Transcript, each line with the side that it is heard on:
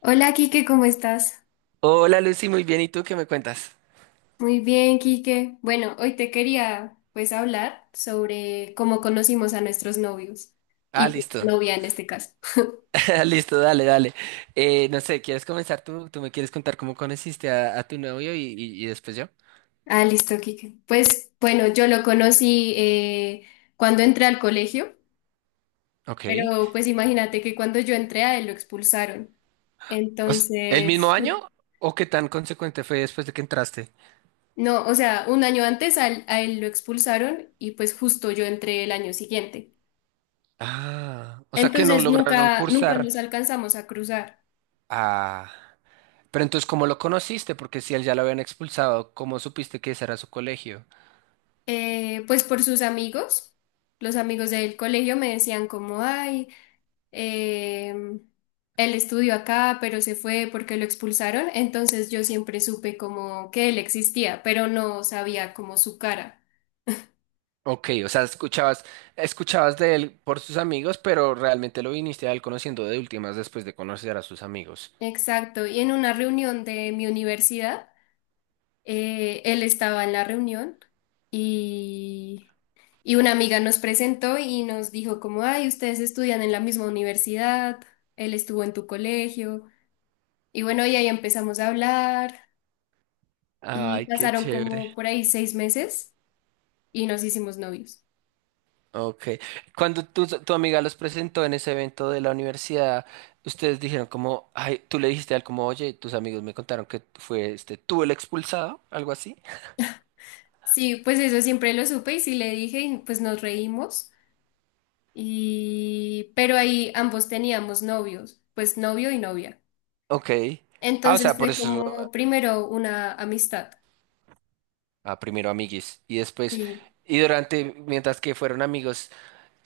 left: Hola, Quique, ¿cómo estás?
right: Hola Lucy, muy bien. ¿Y tú qué me cuentas?
left: Muy bien, Quique. Bueno, hoy te quería pues hablar sobre cómo conocimos a nuestros novios
right: Ah,
left: y pues,
right: listo.
left: novia en este caso.
right: Listo, dale, dale. No sé, ¿quieres comenzar tú? ¿Tú me quieres contar cómo conociste a tu novio y después yo?
left: Ah, listo, Quique. Pues bueno, yo lo conocí cuando entré al colegio,
right: Ok.
left: pero pues imagínate que cuando yo entré a él lo expulsaron.
right: ¿El mismo
left: Entonces,
right: año o qué tan consecuente fue después de que entraste?
left: no, o sea, un año antes a él lo expulsaron y pues justo yo entré el año siguiente.
right: Ah, o sea que no
left: Entonces
right: lograron
left: nunca, nunca
right: cursar.
left: nos alcanzamos a cruzar.
right: Ah, pero entonces, ¿cómo lo conociste? Porque si él ya lo habían expulsado, ¿cómo supiste que ese era su colegio?
left: Pues por sus amigos, los amigos del colegio me decían como, ay, eh, él estudió acá, pero se fue porque lo expulsaron, entonces yo siempre supe como que él existía, pero no sabía como su cara.
right: Ok, o sea, escuchabas de él por sus amigos, pero realmente lo viniste a él conociendo de últimas después de conocer a sus amigos.
left: Exacto, y en una reunión de mi universidad, él estaba en la reunión y... Y una amiga nos presentó y nos dijo como, ay, ustedes estudian en la misma universidad, él estuvo en tu colegio. Y bueno, y ahí empezamos a hablar y
right: Ay, qué
left: pasaron
right: chévere.
left: como por ahí 6 meses y nos hicimos novios.
right: Ok. Cuando tu amiga los presentó en ese evento de la universidad, ustedes dijeron como, ay, tú le dijiste a él como, oye, tus amigos me contaron que fue este, tú el expulsado, algo así.
left: Sí, pues eso siempre lo supe y sí le dije y pues nos reímos y pero ahí ambos teníamos novios, pues novio y novia.
right: Ok. Ah, o
left: Entonces
right: sea, por
left: fue
right: eso,
left: como primero una amistad.
right: ah, primero amiguis y después,
left: Y
right: y durante, mientras que fueron amigos.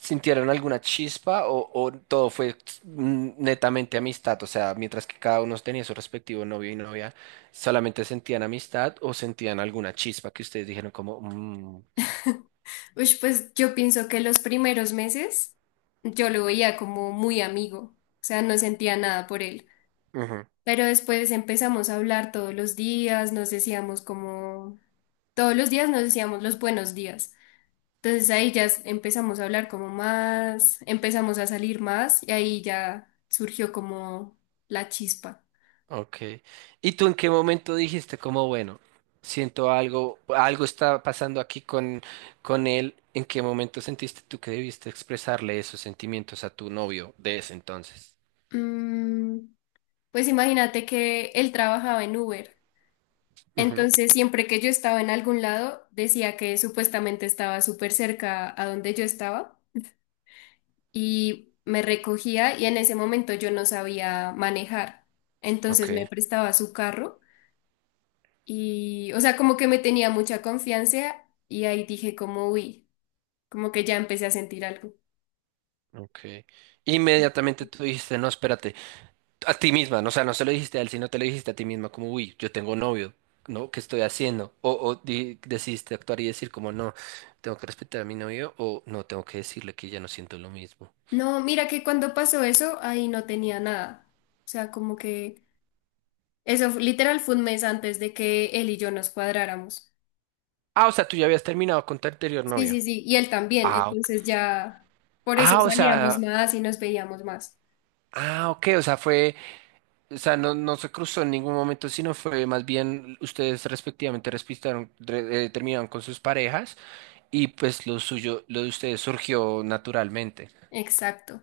right: ¿Sintieron alguna chispa o todo fue netamente amistad? O sea, mientras que cada uno tenía su respectivo novio y novia, ¿solamente sentían amistad o sentían alguna chispa que ustedes dijeron como?
left: ush, pues yo pienso que los primeros meses yo lo veía como muy amigo, o sea, no sentía nada por él.
right: Ujú.
left: Pero después empezamos a hablar todos los días, nos decíamos como, todos los días nos decíamos los buenos días. Entonces ahí ya empezamos a hablar como más, empezamos a salir más y ahí ya surgió como la chispa.
right: Ok. ¿Y tú en qué momento dijiste como, bueno, siento algo, algo está pasando aquí con él? ¿En qué momento sentiste tú que debiste expresarle esos sentimientos a tu novio de ese entonces?
left: Mm, pues imagínate que él trabajaba en Uber.
right: Ujú.
left: Entonces siempre que yo estaba en algún lado, decía que supuestamente estaba súper cerca a donde yo estaba. Y me recogía y en ese momento yo no sabía manejar. Entonces
right: Ok,
left: me prestaba su carro y, o sea, como que me tenía mucha confianza y ahí dije como, uy, como que ya empecé a sentir algo.
right: ok. Inmediatamente tú dijiste, no, espérate, a ti misma, ¿no? O sea, no se lo dijiste a él, sino te lo dijiste a ti misma, como, uy, yo tengo novio, ¿no? ¿Qué estoy haciendo? Decidiste actuar y decir, como, no, tengo que respetar a mi novio, o no, tengo que decirle que ya no siento lo mismo.
left: No, mira que cuando pasó eso, ahí no tenía nada. O sea, como que literal fue un mes antes de que él y yo nos cuadráramos.
right: Ah, o sea, tú ya habías terminado con tu anterior
left: Sí,
right: novio.
left: sí, sí, y él también.
right: Ah, ok.
left: Entonces ya, por eso
right: Ah, o
left: salíamos
right: sea,
left: más y nos veíamos más.
right: ah, ok, o sea, fue, o sea, no, no se cruzó en ningún momento, sino fue más bien ustedes respectivamente respetaron, terminaron con sus parejas y pues lo suyo, lo de ustedes surgió naturalmente.
left: Exacto.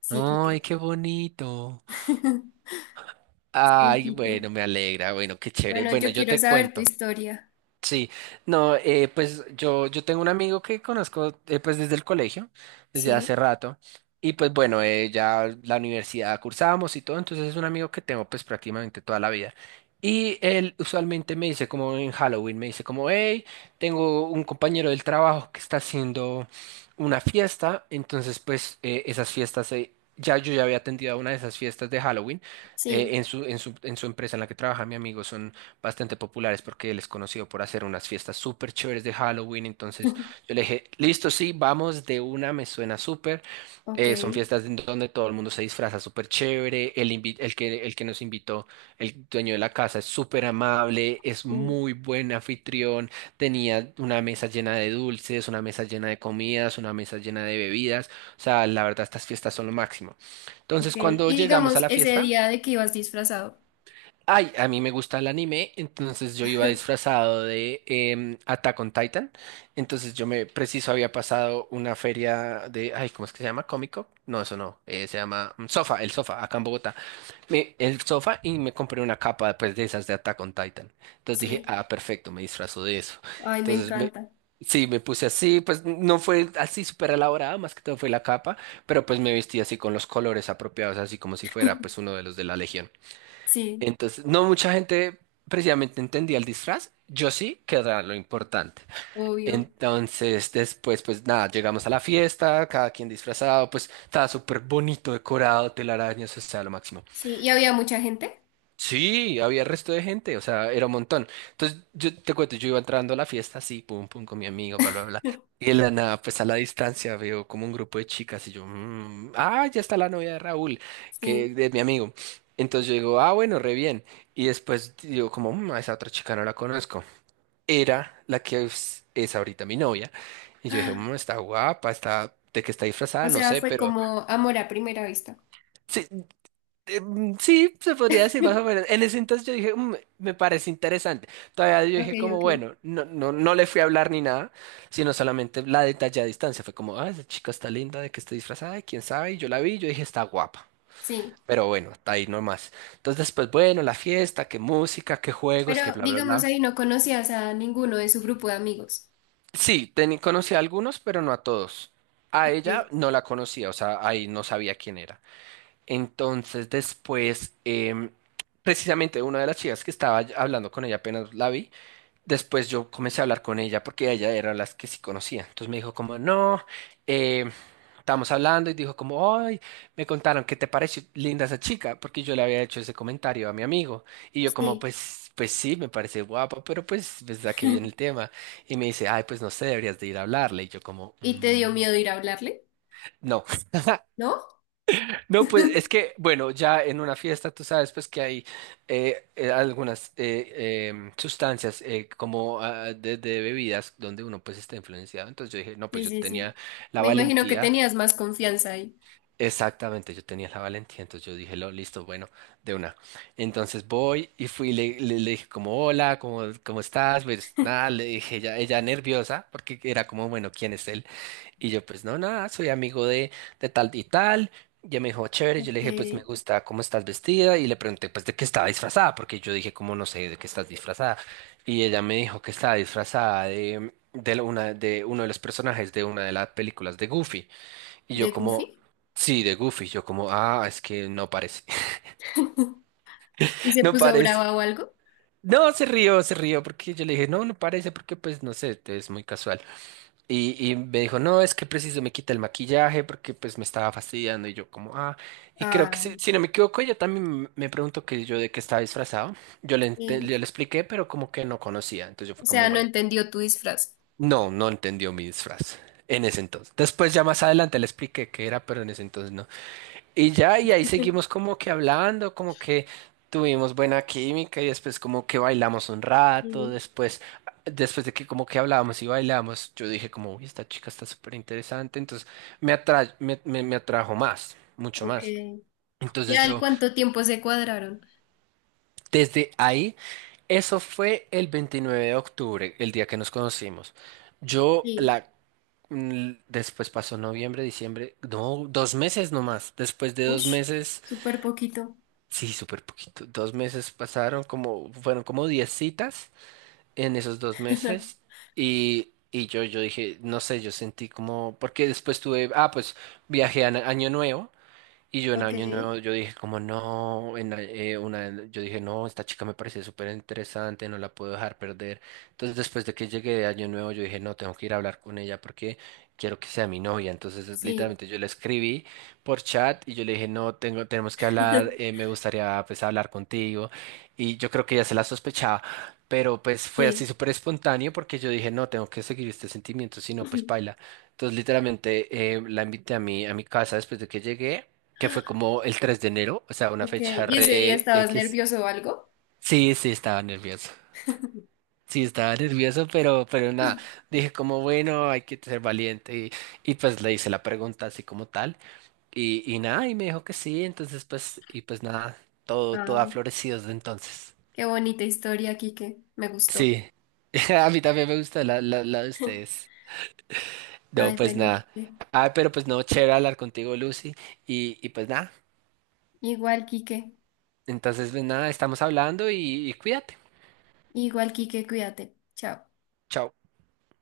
left: Sí,
right: Ay,
left: Kike.
right: qué bonito.
left: Sí,
right: Ay,
left: Quique.
right: bueno, me alegra, bueno, qué chévere.
left: Bueno,
right: Bueno,
left: yo
right: yo
left: quiero
right: te
left: saber tu
right: cuento.
left: historia.
right: Sí, no, pues yo tengo un amigo que conozco pues desde el colegio, desde
left: Sí.
right: hace rato, y pues bueno, ya la universidad cursábamos y todo, entonces es un amigo que tengo pues prácticamente toda la vida. Y él usualmente me dice como en Halloween, me dice como, hey, tengo un compañero del trabajo que está haciendo una fiesta, entonces pues esas fiestas, ya yo ya había atendido a una de esas fiestas de Halloween
left: Sí.
right: en su empresa en la que trabaja mi amigo, bastante populares porque él es conocido por hacer unas fiestas súper chéveres de Halloween. Entonces yo le dije, listo, sí, vamos de una, me suena súper.
left: Ok.
right: Son fiestas en donde todo el mundo se disfraza súper chévere. El que nos invitó, el dueño de la casa, es súper amable, es
left: Mm,
right: muy buen anfitrión. Tenía una mesa llena de dulces, una mesa llena de comidas, una mesa llena de bebidas. O sea, la verdad, estas fiestas son lo máximo.
left: ok.
right: Entonces, cuando
left: Y
right: llegamos a
left: digamos,
right: la
left: ese
right: fiesta.
left: día de que ibas disfrazado.
right: Ay, a mí me gusta el anime, entonces yo iba disfrazado de Attack on Titan. Entonces yo me preciso había pasado una feria de, ay, ¿cómo es que se llama? ¿Cómico? No, eso no, se llama Sofa, el Sofa, acá en Bogotá. El Sofa y me compré una capa pues de esas de Attack on Titan. Entonces dije,
left: Sí.
right: ah, perfecto, me disfrazo de eso.
left: Ay, me
right: Entonces
left: encanta.
right: sí, me puse así, pues no fue así súper elaborada, más que todo fue la capa, pero pues me vestí así con los colores apropiados, así como si fuera pues uno de los de la Legión.
left: Sí,
right: Entonces, no mucha gente precisamente entendía el disfraz. Yo sí, que era lo importante.
left: obvio.
right: Entonces, después, pues nada, llegamos a la fiesta, cada quien disfrazado, pues estaba súper bonito, decorado, telarañas, o sea, lo máximo.
left: Sí. ¿Y había mucha gente?
right: Sí, había resto de gente, o sea, era un montón. Entonces, yo te cuento, yo iba entrando a la fiesta así, pum, pum, con mi amigo, bla, bla, bla. Y en la nada, pues a la distancia veo como un grupo de chicas y yo, ah, ya está la novia de Raúl, que
left: Sí.
right: es mi amigo. Entonces yo digo, ah, bueno, re bien. Y después digo, como, a esa otra chica no la conozco. Era la que es ahorita mi novia. Y yo dije,
left: Ah,
right: está guapa, de que está
left: o
right: disfrazada, no
left: sea,
right: sé,
left: fue
right: pero
left: como amor a primera vista.
right: sí. Sí, se podría decir más o menos. En ese entonces yo dije, me parece interesante. Todavía yo
left: Ok,
right: dije como,
left: ok.
right: bueno, no, no, no le fui a hablar ni nada, sino solamente la detallé a distancia. Fue como, ah, esa chica está linda, de que está disfrazada, quién sabe. Y yo la vi, y yo dije, está guapa.
left: Sí.
right: Pero bueno, está ahí nomás. Entonces después, bueno, la fiesta, qué música, qué juegos, qué
left: Pero
right: bla, bla,
left: digamos,
right: bla.
left: ahí no conocías a ninguno de su grupo de amigos.
right: Sí, conocí a algunos, pero no a todos. A ella
left: Ok.
right: no la conocía, o sea, ahí no sabía quién era. Entonces después, precisamente una de las chicas que estaba hablando con ella apenas la vi, después yo comencé a hablar con ella porque ella era las que sí conocía. Entonces me dijo como, no, eh, estábamos hablando y dijo como, ay, me contaron que te pareció linda esa chica porque yo le había hecho ese comentario a mi amigo. Y yo como,
left: Sí.
right: pues sí, me parece guapa, pero pues a qué viene el tema. Y me dice, ay, pues no sé, deberías de ir a hablarle. Y yo como,
left: ¿Y te dio miedo ir a hablarle?
right: No.
left: ¿No?
right: No, pues es que, bueno, ya en una fiesta tú sabes pues que hay algunas sustancias como ah, de bebidas donde uno pues está influenciado. Entonces yo dije, no, pues
left: Sí,
right: yo
left: sí,
right: tenía
left: sí.
right: la
left: Me imagino que
right: valentía,
left: tenías más confianza ahí.
right: exactamente, yo tenía la valentía. Entonces yo dije, listo, bueno, de una. Entonces voy y fui, y le dije como, hola, ¿cómo estás? Pues nada, le dije, ella nerviosa porque era como, bueno, ¿quién es él? Y yo, pues no, nada, soy amigo de tal y tal. Y ella me dijo, chévere. Yo le
left: Ok.
right: dije, pues me gusta cómo estás vestida. Y le pregunté, pues de qué estaba disfrazada, porque yo dije, cómo no sé de qué estás disfrazada. Y ella me dijo que estaba disfrazada de uno de los personajes de una de las películas de Goofy. Y
left: ¿De
right: yo, como,
left: Goofy?
right: sí, de Goofy. Yo, como, ah, es que no parece,
left: ¿Y se
right: no
left: puso
right: parece.
left: brava o algo?
right: No, se rió, porque yo le dije, no, no parece, porque pues no sé, es muy casual. Y me dijo, no, es que preciso me quita el maquillaje porque pues me estaba fastidiando y yo como, ah, y creo que si,
left: Ah,
right: si no me equivoco, ella también me preguntó que yo de qué estaba disfrazado. Yo le, ente-
left: sí.
right: yo le expliqué, pero como que no conocía. Entonces yo
left: O
right: fue como,
left: sea, no
right: bueno,
left: entendió tu disfraz.
right: no, no entendió mi disfraz en ese entonces. Después ya más adelante le expliqué qué era, pero en ese entonces no. Y ya, y ahí seguimos como que hablando, como que tuvimos buena química y después como que bailamos un rato,
left: Sí,
right: después de que como que hablábamos y bailamos, yo dije como, uy, esta chica está súper interesante, entonces me atrajo más, mucho
left: ok.
right: más.
left: ¿Y
right: Entonces
left: al cuánto tiempo se cuadraron?
right: desde ahí, eso fue el 29 de octubre, el día que nos conocimos. Yo
left: Sí.
right: la. Después pasó noviembre, diciembre, no, 2 meses nomás. Después de 2
left: Ush,
right: meses.
left: súper poquito.
right: Sí, súper poquito. 2 meses pasaron, como, fueron como 10 citas en esos 2 meses. Y yo dije, no sé, yo sentí como, porque después pues viajé a Año Nuevo y yo en
left: Ok,
right: Año Nuevo, yo dije como no, en la- una, de- yo dije no, esta chica me parece súper interesante, no la puedo dejar perder. Entonces después de que llegué de Año Nuevo, yo dije no, tengo que ir a hablar con ella porque quiero que sea mi novia. Entonces
left: sí,
right: literalmente yo le escribí por chat y yo le dije no, tenemos que hablar, me gustaría pues hablar contigo. Y yo creo que ella se la sospechaba, pero pues fue así
left: sí.
right: súper espontáneo porque yo dije no, tengo que seguir este sentimiento, si no pues paila. Entonces literalmente la invité a mi casa después de que llegué que fue como el 3 de enero, o sea, una
left: Ok,
right: fecha
left: ¿y ese día
right: re
left: estabas
right: X.
left: nervioso o algo?
right: Sí, sí, estaba nervioso. Sí, estaba nervioso, pero nada, dije como, bueno, hay que ser valiente y pues le hice la pregunta así como tal y nada, y me dijo que sí, entonces pues, y pues nada, todo, todo ha
left: Ay,
right: florecido desde entonces.
left: qué bonita historia, Quique. Me gustó.
right: Sí, a mí también me gusta la de ustedes. No,
left: Ay,
right: pues
left: bueno,
right: nada.
left: Quique.
right: Ah, pero pues no, chévere hablar contigo, Lucy, y pues nada,
left: Igual, Quique.
right: entonces pues nada, estamos hablando y cuídate.
left: Igual, Quique, cuídate. Chao.
right: Chao.